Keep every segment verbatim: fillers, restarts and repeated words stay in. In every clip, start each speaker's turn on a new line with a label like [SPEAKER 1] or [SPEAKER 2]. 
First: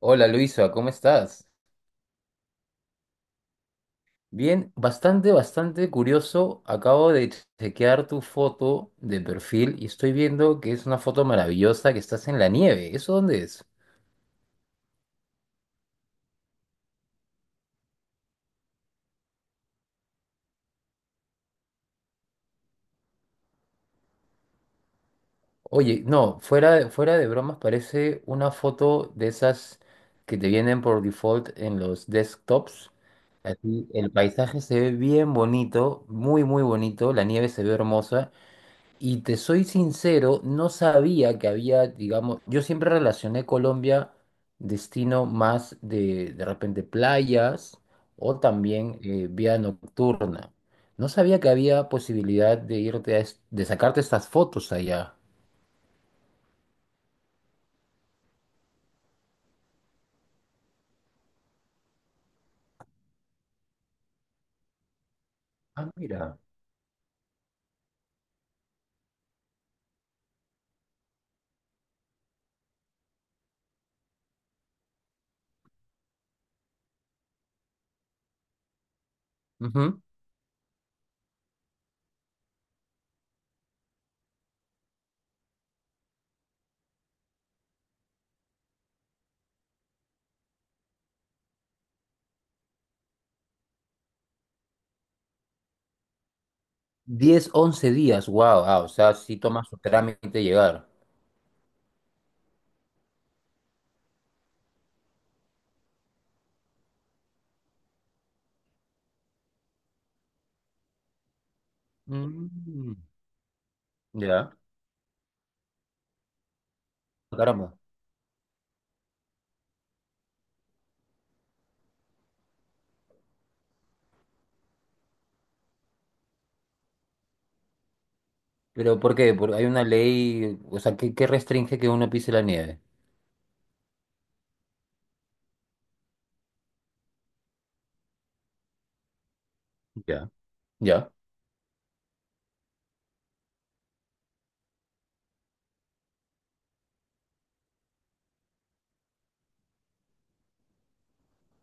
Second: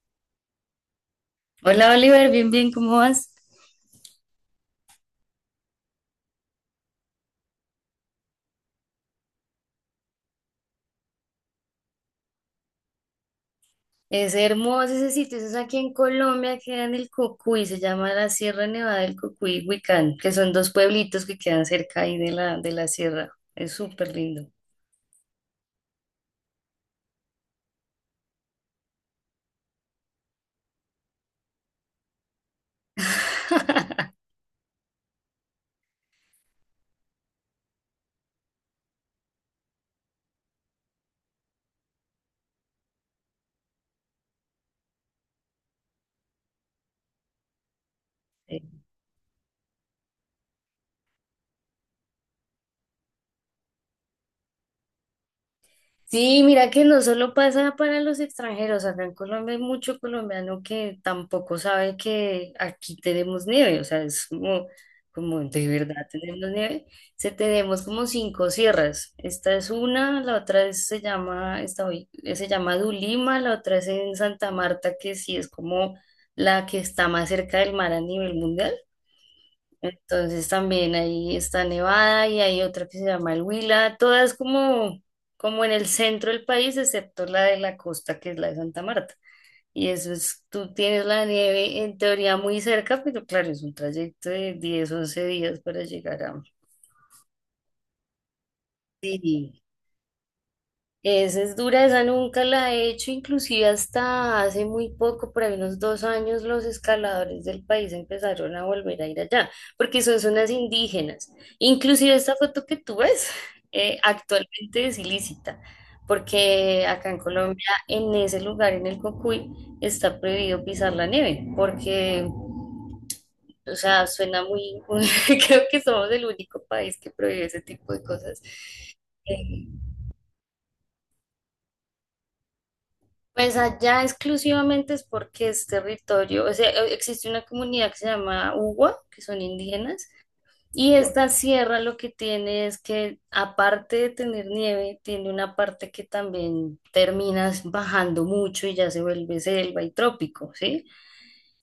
[SPEAKER 1] Hola Luisa, ¿cómo estás?
[SPEAKER 2] Hola Oliver, bien, bien, ¿cómo vas?
[SPEAKER 1] Bien, bastante, bastante curioso. Acabo de chequear tu foto de perfil y estoy viendo que es una foto maravillosa que estás en la nieve. ¿Eso dónde es?
[SPEAKER 2] Es hermoso ese sitio, eso es aquí en Colombia, queda en el Cocuy, se llama la Sierra Nevada del Cocuy y Huicán, que son dos pueblitos que quedan cerca ahí de la, de la sierra, es súper lindo.
[SPEAKER 1] Oye, no, fuera, fuera de bromas parece una foto de esas que te vienen por default en los desktops. Aquí el paisaje se ve bien bonito, muy, muy bonito. La nieve se ve hermosa. Y te soy sincero, no sabía que había, digamos, yo siempre relacioné Colombia, destino más de, de, repente, playas o también eh, vida nocturna. No sabía que había posibilidad de irte a es- de sacarte estas fotos allá.
[SPEAKER 2] Sí, mira que no solo pasa para los extranjeros, acá en Colombia hay mucho colombiano que tampoco sabe que aquí tenemos nieve, o sea, es como, como de
[SPEAKER 1] Ah,
[SPEAKER 2] verdad
[SPEAKER 1] mira.
[SPEAKER 2] tenemos nieve. Se tenemos como cinco sierras, esta es una, la otra es- se llama, esta hoy, se llama Dulima, la otra es en Santa Marta, que sí es como la que está más cerca del mar a nivel mundial.
[SPEAKER 1] Ujú.
[SPEAKER 2] Entonces también ahí está Nevada y hay otra que se llama el Huila, todas como, como en el centro del país, excepto la de la costa, que es la de Santa Marta. Y eso es, tú tienes la nieve en teoría muy cerca, pero claro, es un trayecto de diez once días para llegar a.
[SPEAKER 1] Diez once días, wow, ah, o sea, sí
[SPEAKER 2] Sí.
[SPEAKER 1] toma su trámite llegar.
[SPEAKER 2] Esa es dura, esa nunca la he hecho, inclusive hasta hace muy poco, por ahí unos dos años, los escaladores del país empezaron a volver a ir allá, porque son zonas indígenas. Inclusive esta foto que tú
[SPEAKER 1] Mm.
[SPEAKER 2] ves eh,
[SPEAKER 1] Ya,
[SPEAKER 2] actualmente es ilícita, porque acá en Colombia,
[SPEAKER 1] caramba.
[SPEAKER 2] en ese lugar, en el Cocuy, está prohibido pisar la nieve, porque, o sea, suena muy, muy- creo que somos el único país que prohíbe ese tipo de cosas.
[SPEAKER 1] ¿Pero por qué? Porque hay
[SPEAKER 2] Eh,
[SPEAKER 1] una ley, o sea, que, que restringe que uno pise la nieve.
[SPEAKER 2] Pues allá exclusivamente es porque es territorio, o sea, e- existe una comunidad que se llama Ugua, que son indígenas,
[SPEAKER 1] Ya.
[SPEAKER 2] y
[SPEAKER 1] Ya.
[SPEAKER 2] esta sierra lo que tiene es que, aparte de tener nieve, tiene una parte que también terminas bajando mucho y ya se vuelve selva y trópico, ¿sí?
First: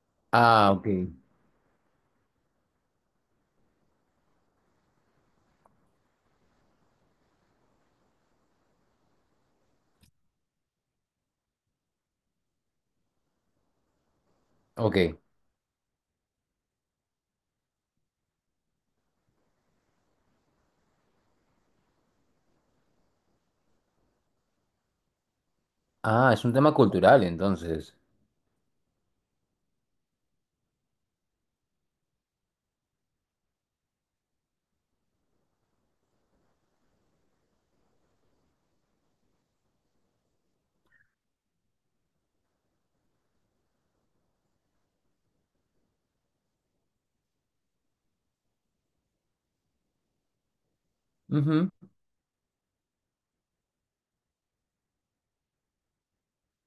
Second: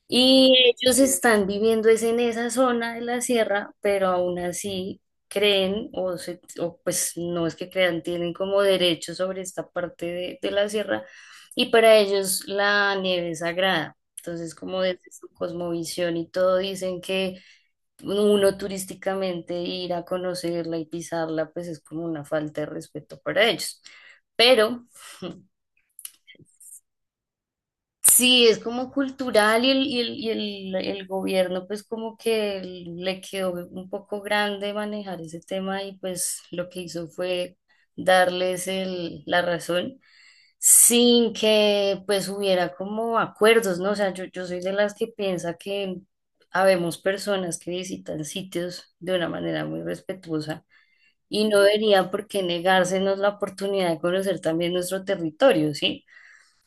[SPEAKER 2] Y
[SPEAKER 1] Ah, ok,
[SPEAKER 2] ellos están viviendo es en esa zona de la sierra, pero aún así creen, o, se- o pues no es que crean, tienen como derecho sobre esta parte de, de la sierra, y para ellos la nieve es sagrada. Entonces, como desde
[SPEAKER 1] ok.
[SPEAKER 2] su cosmovisión y todo, dicen que uno turísticamente ir a conocerla y pisarla, pues es como una falta de respeto para ellos. Pero
[SPEAKER 1] Ah, es un tema cultural entonces.
[SPEAKER 2] sí, es como cultural y el, y el, y el, el gobierno pues como que le quedó un poco grande manejar ese tema y pues lo que hizo fue darles el, la razón sin que pues hubiera como acuerdos, ¿no? O sea, yo, yo soy de las que piensa que habemos personas que visitan sitios de una manera muy respetuosa y no
[SPEAKER 1] Ujú.
[SPEAKER 2] debería por qué negársenos la oportunidad de conocer también nuestro territorio, ¿sí?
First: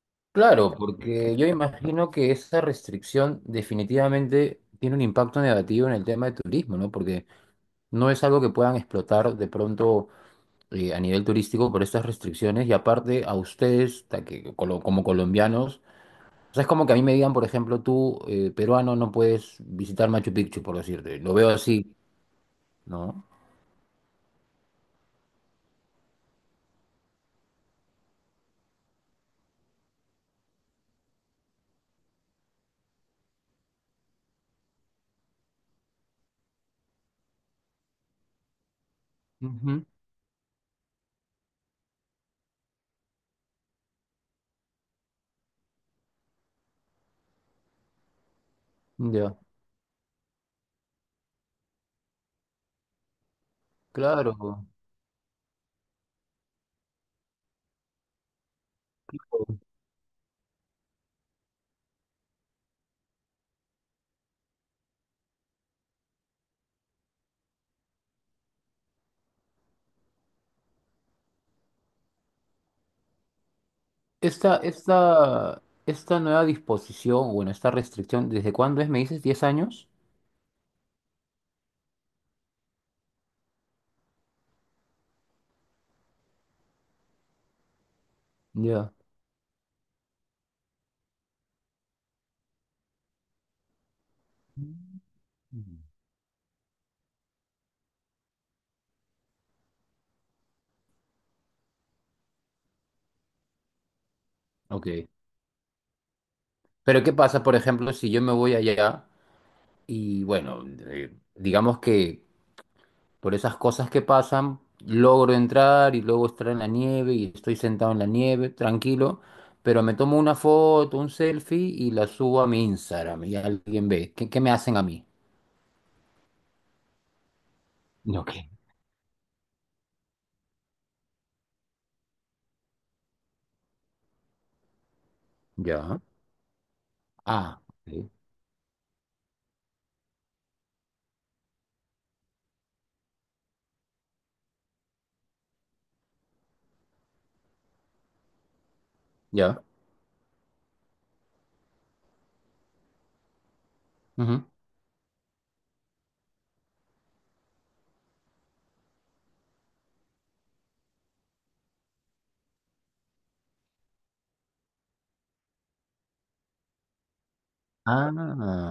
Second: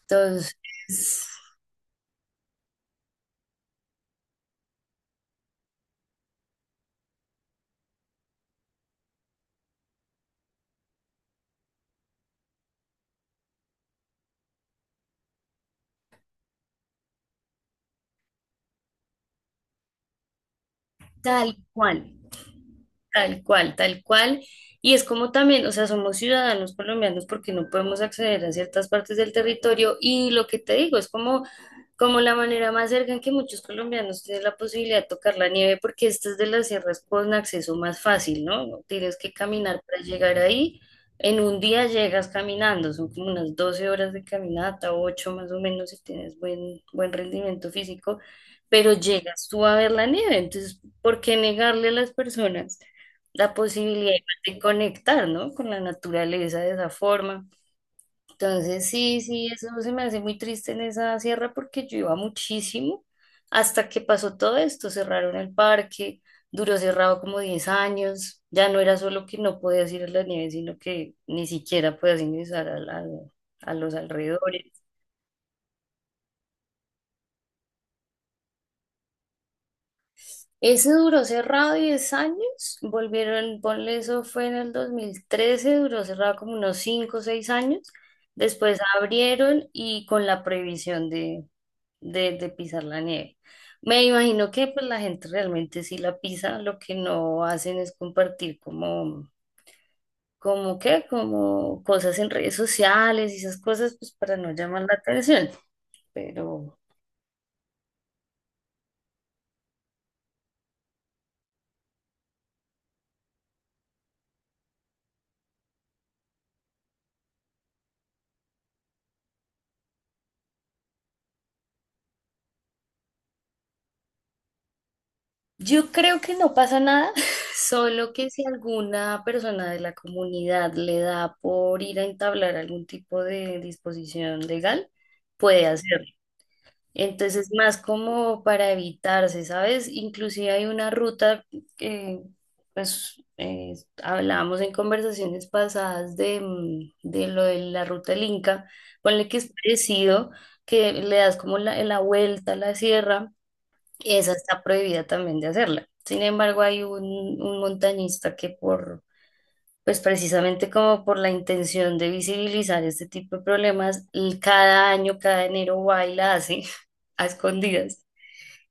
[SPEAKER 2] Entonces,
[SPEAKER 1] Claro, porque yo imagino que esa restricción definitivamente tiene un impacto negativo en el tema de turismo, ¿no? Porque no es algo que puedan explotar de pronto eh, a nivel turístico por estas restricciones y aparte a ustedes, ta- que colo- como colombianos, o sea, es como que a mí me digan, por ejemplo, tú, eh, peruano, no puedes visitar Machu Picchu, por decirte. Lo veo
[SPEAKER 2] tal
[SPEAKER 1] así,
[SPEAKER 2] cual,
[SPEAKER 1] ¿no?
[SPEAKER 2] tal cual, tal cual. Y es como también, o sea, somos ciudadanos colombianos porque no podemos acceder a ciertas partes del territorio y lo que te digo es como Como la manera más cerca en que muchos colombianos tienen la posibilidad de tocar la nieve, porque esta es de las sierras con acceso más fácil, ¿no? No tienes que caminar
[SPEAKER 1] Ujú.
[SPEAKER 2] para llegar ahí. En un día llegas caminando, son como unas doce horas de caminata, ocho más o menos, si tienes buen, buen rendimiento físico, pero
[SPEAKER 1] Ya,
[SPEAKER 2] llegas tú a ver la nieve. Entonces, ¿por qué negarle a las personas la posibilidad de
[SPEAKER 1] claro.
[SPEAKER 2] conectar, ¿no? Con la naturaleza de esa forma? Entonces, sí, sí, eso se me hace muy triste en esa sierra porque yo iba muchísimo hasta que pasó todo esto, cerraron el parque, duró cerrado como diez años, ya no era solo que no podías ir a la nieve, sino que ni siquiera podías ingresar a, la- a los
[SPEAKER 1] Esta,
[SPEAKER 2] alrededores.
[SPEAKER 1] esta, esta nueva disposición, bueno, esta restricción, ¿desde cuándo es? ¿Me dices diez años?
[SPEAKER 2] Ese duró cerrado diez años, volvieron, ponle eso fue en el dos mil trece, duró cerrado como unos cinco o seis años, después
[SPEAKER 1] Ya.
[SPEAKER 2] abrieron y con la prohibición de, de, de pisar la nieve. Me imagino que pues la gente
[SPEAKER 1] Mm.
[SPEAKER 2] realmente sí la pisa, lo que no hacen es compartir como, como qué, como cosas en redes sociales y esas cosas pues para no llamar
[SPEAKER 1] Ok.
[SPEAKER 2] la atención. Pero
[SPEAKER 1] Pero ¿qué pasa, por ejemplo, si yo me voy allá y, bueno, eh, digamos que por esas cosas que pasan, logro entrar y luego estar en la nieve y estoy sentado en la nieve, tranquilo, pero me tomo una foto, un selfie y la subo a mi Instagram y alguien ve. ¿Qué, qué me hacen a mí?
[SPEAKER 2] yo creo que no pasa nada, solo
[SPEAKER 1] No,
[SPEAKER 2] que si alguna persona de la comunidad le da por ir a entablar algún tipo de disposición legal, puede
[SPEAKER 1] ya.
[SPEAKER 2] hacerlo. Entonces,
[SPEAKER 1] Ah,
[SPEAKER 2] más
[SPEAKER 1] ok.
[SPEAKER 2] como para evitarse, ¿sabes? Inclusive hay una ruta que, pues, eh, hablábamos en conversaciones pasadas de, mm, de lo de la ruta del Inca, ponle que es
[SPEAKER 1] Ya.
[SPEAKER 2] parecido, que le das como la, la vuelta a la sierra, esa está prohibida también de hacerla. Sin embargo, hay un, un montañista que por pues precisamente como por la intención de visibilizar este tipo de problemas, y cada año, cada enero va y la hace a escondidas
[SPEAKER 1] Ah,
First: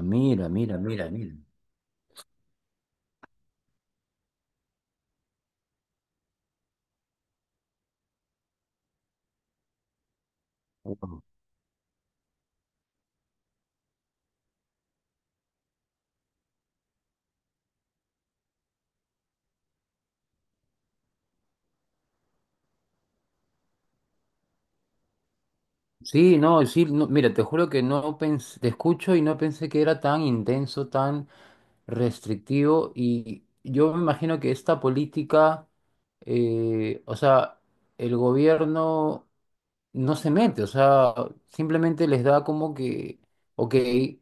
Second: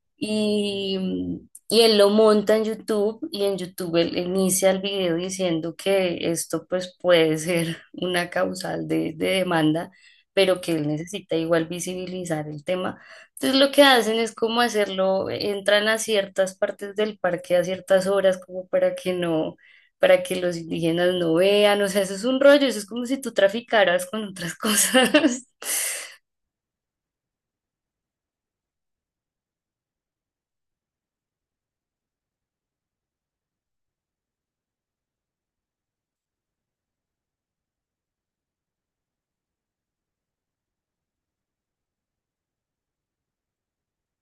[SPEAKER 1] mira, mira, mira, mira.
[SPEAKER 2] y, y él lo monta en YouTube y en YouTube él inicia el video diciendo que esto pues puede ser una causal de, de demanda, pero que él
[SPEAKER 1] Wow.
[SPEAKER 2] necesita igual visibilizar el tema. Entonces lo que hacen es como hacerlo, entran a ciertas partes del parque a ciertas horas como para que no... para que los indígenas no vean, o sea, eso es un rollo, eso es como si tú traficaras con otras cosas,
[SPEAKER 1] Sí, no, sí, no, mira, te juro que no pensé, te escucho y no pensé que era tan intenso, tan restrictivo. Y yo me imagino que esta política, eh, o sea, el gobierno no se mete, o sea, simplemente les da como que, ok, eh,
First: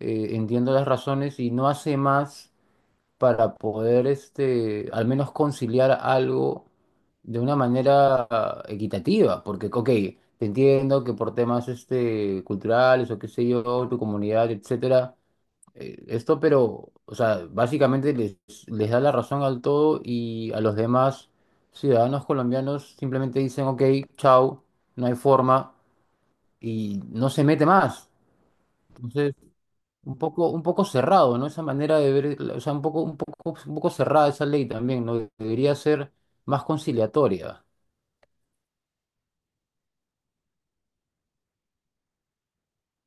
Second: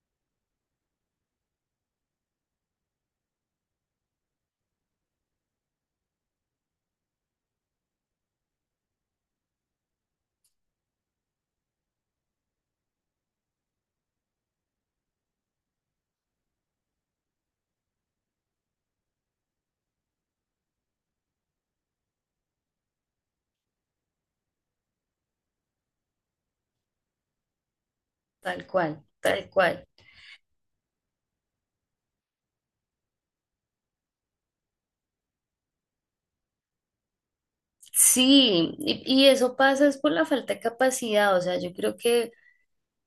[SPEAKER 1] entiendo las razones y no hace más para poder, este, al menos conciliar algo de una manera equitativa, porque, ok, te entiendo que por temas, este, culturales o qué sé yo, tu comunidad, etcétera, eh, esto, pero, o sea, básicamente les, les, da la razón al todo y a los demás ciudadanos colombianos simplemente dicen, ok, chao, no hay forma y no se mete más.
[SPEAKER 2] tal cual,
[SPEAKER 1] Entonces,
[SPEAKER 2] tal cual.
[SPEAKER 1] un poco, un poco cerrado, ¿no? Esa manera de ver, la- o sea, un poco, un poco, un poco cerrada esa ley también, ¿no? Debería ser más conciliatoria,
[SPEAKER 2] Sí, y, y eso pasa es por la falta de capacidad, o sea, yo creo que,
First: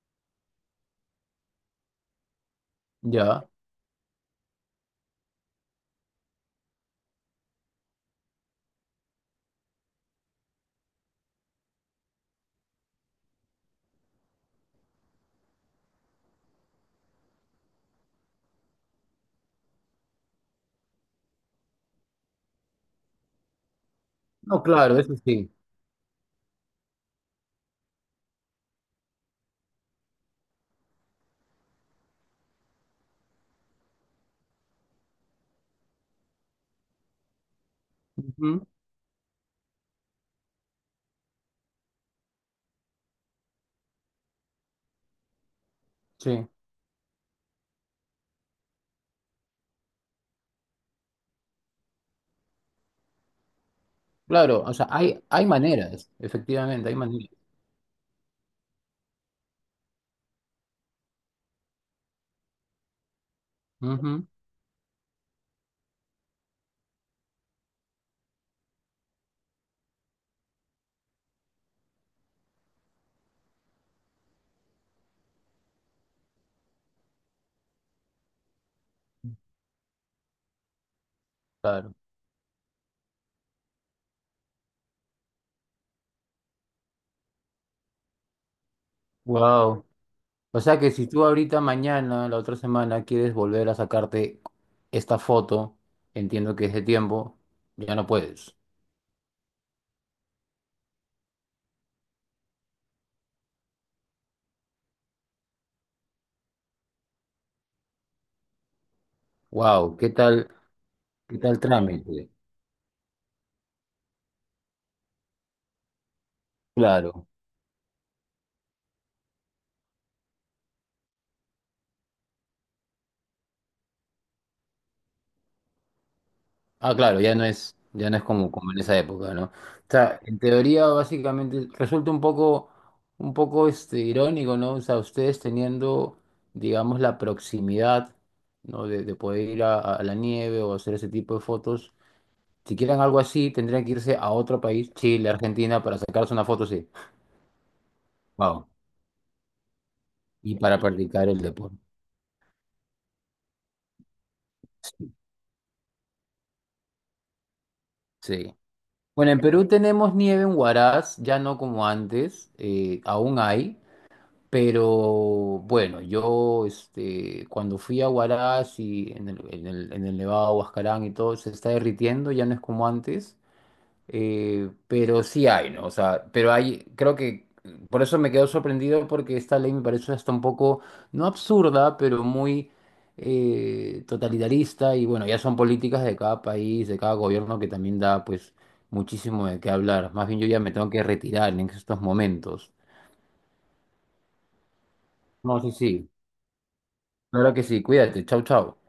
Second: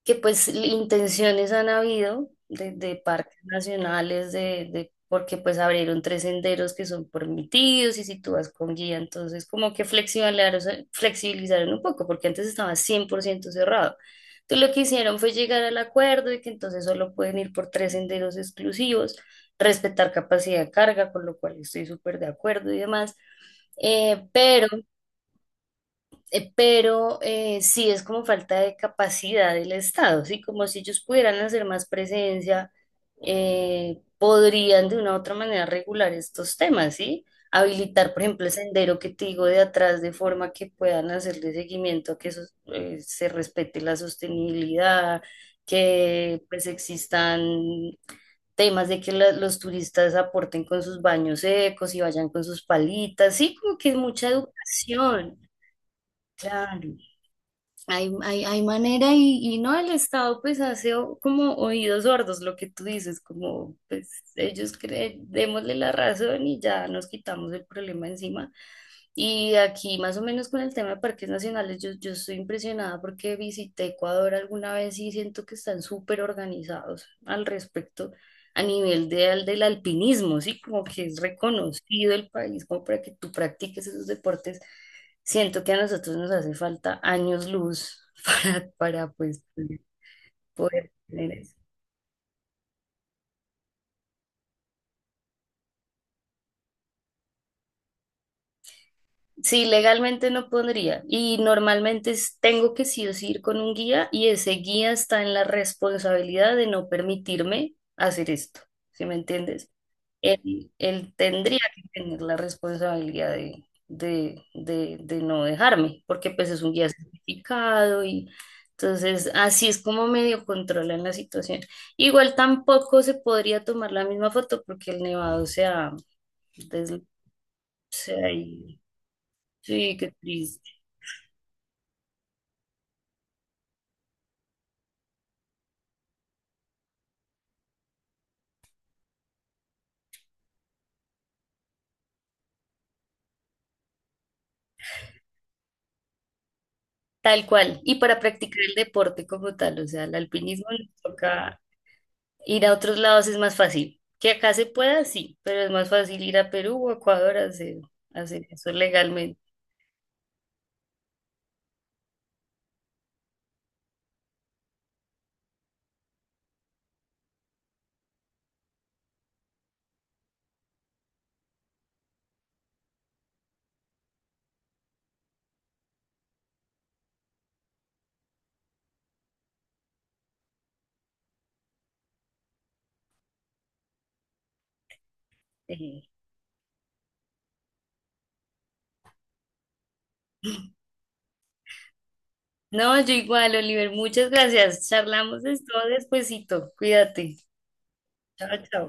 [SPEAKER 2] que pues l- intenciones han habido de, de parques
[SPEAKER 1] ¿ya?
[SPEAKER 2] nacionales, de, de, porque pues abrieron tres senderos que son permitidos y si tú vas con guía, entonces como que flexibilizaron, flexibilizaron un poco, porque antes estaba cien por ciento cerrado. Entonces lo que hicieron fue llegar al acuerdo de que entonces solo pueden ir por tres senderos exclusivos, respetar capacidad de carga, con lo cual estoy súper de acuerdo y demás. Eh,
[SPEAKER 1] No,
[SPEAKER 2] pero
[SPEAKER 1] claro, eso sí.
[SPEAKER 2] eh, Pero eh, sí es como falta de capacidad del Estado, ¿sí? Como si ellos pudieran hacer más presencia, eh, podrían de una u otra manera regular estos temas, ¿sí? Habilitar, por ejemplo, el
[SPEAKER 1] Ujú,
[SPEAKER 2] sendero que te digo de atrás de forma que puedan hacerle seguimiento a que eso, eh, se respete la sostenibilidad, que
[SPEAKER 1] sí,
[SPEAKER 2] pues existan temas de que la- los turistas aporten con sus baños secos y vayan con sus palitas, sí, como que mucha
[SPEAKER 1] claro, o sea, hay,
[SPEAKER 2] educación,
[SPEAKER 1] hay maneras,
[SPEAKER 2] claro.
[SPEAKER 1] efectivamente, hay maneras.
[SPEAKER 2] Hay, hay, hay manera y, y no el Estado pues hace o- como oídos sordos lo que tú dices, como pues
[SPEAKER 1] Ujú,
[SPEAKER 2] ellos creen, démosle la razón y ya nos quitamos el problema encima. Y aquí más o menos con el tema de parques nacionales, yo, yo estoy impresionada porque visité Ecuador alguna vez y siento que están súper organizados al respecto a nivel de, al- del alpinismo, ¿sí? Como que es
[SPEAKER 1] claro.
[SPEAKER 2] reconocido el país como para que tú practiques esos deportes. Siento que a nosotros nos hace falta años luz para, para pues,
[SPEAKER 1] Wow. O sea que
[SPEAKER 2] poder
[SPEAKER 1] si tú
[SPEAKER 2] tener eso.
[SPEAKER 1] ahorita, mañana, la otra semana, quieres volver a sacarte esta foto, entiendo que es de tiempo, ya no puedes.
[SPEAKER 2] Sí, legalmente no podría. Y normalmente es- tengo que sí o sí ir con un guía y ese guía está en la responsabilidad de no permitirme hacer esto. ¿Sí me entiendes?
[SPEAKER 1] Wow, ¿qué tal,
[SPEAKER 2] él, él
[SPEAKER 1] qué tal
[SPEAKER 2] tendría que tener
[SPEAKER 1] trámite?
[SPEAKER 2] la responsabilidad de, de, de, de no dejarme, porque pues es un guía
[SPEAKER 1] Claro.
[SPEAKER 2] certificado y entonces así es como medio controlan la situación. Igual tampoco se podría tomar la misma foto porque el nevado se ha
[SPEAKER 1] Ah,
[SPEAKER 2] des-
[SPEAKER 1] claro, ya no es, ya
[SPEAKER 2] se
[SPEAKER 1] no es
[SPEAKER 2] ha
[SPEAKER 1] como, como
[SPEAKER 2] ido.
[SPEAKER 1] en esa época, ¿no? O
[SPEAKER 2] Sí, qué
[SPEAKER 1] sea, en
[SPEAKER 2] triste.
[SPEAKER 1] teoría, básicamente, resulta un poco, un poco este, irónico, ¿no? O sea, ustedes teniendo, digamos, la proximidad, ¿no? De, de poder ir a, a la nieve o hacer ese tipo de fotos. Si quieren algo así, tendrían que irse a otro país, Chile, Argentina, para sacarse una foto, sí.
[SPEAKER 2] Tal cual. Y para practicar
[SPEAKER 1] Wow.
[SPEAKER 2] el deporte como tal, o sea, el
[SPEAKER 1] Y
[SPEAKER 2] alpinismo
[SPEAKER 1] para
[SPEAKER 2] nos
[SPEAKER 1] practicar el
[SPEAKER 2] toca
[SPEAKER 1] deporte.
[SPEAKER 2] ir a otros lados, es más fácil. Que acá se pueda, sí, pero es más fácil ir a Perú o Ecuador a hacer, a hacer
[SPEAKER 1] Sí.
[SPEAKER 2] eso
[SPEAKER 1] Bueno,
[SPEAKER 2] legalmente.
[SPEAKER 1] en Perú tenemos nieve en Huaraz, ya no como antes, eh, aún hay. Pero bueno, yo este, cuando fui a Huaraz y en el, en el, en el Nevado de Huascarán y todo, se está derritiendo, ya no es como antes, eh, pero sí hay, ¿no? O sea, pero hay, creo que por eso me quedo sorprendido porque esta ley me parece hasta un poco, no absurda, pero muy eh, totalitarista y bueno, ya son
[SPEAKER 2] Eh,
[SPEAKER 1] políticas de cada país, de cada gobierno que también da pues muchísimo de qué hablar. Más bien yo ya me tengo que retirar en estos momentos.
[SPEAKER 2] No, yo igual, Oliver, muchas gracias. Charlamos de
[SPEAKER 1] No,
[SPEAKER 2] esto
[SPEAKER 1] sí, sí.
[SPEAKER 2] despuesito. Cuídate.
[SPEAKER 1] Claro que sí, cuídate, chau,
[SPEAKER 2] Chao,
[SPEAKER 1] chau.
[SPEAKER 2] chao.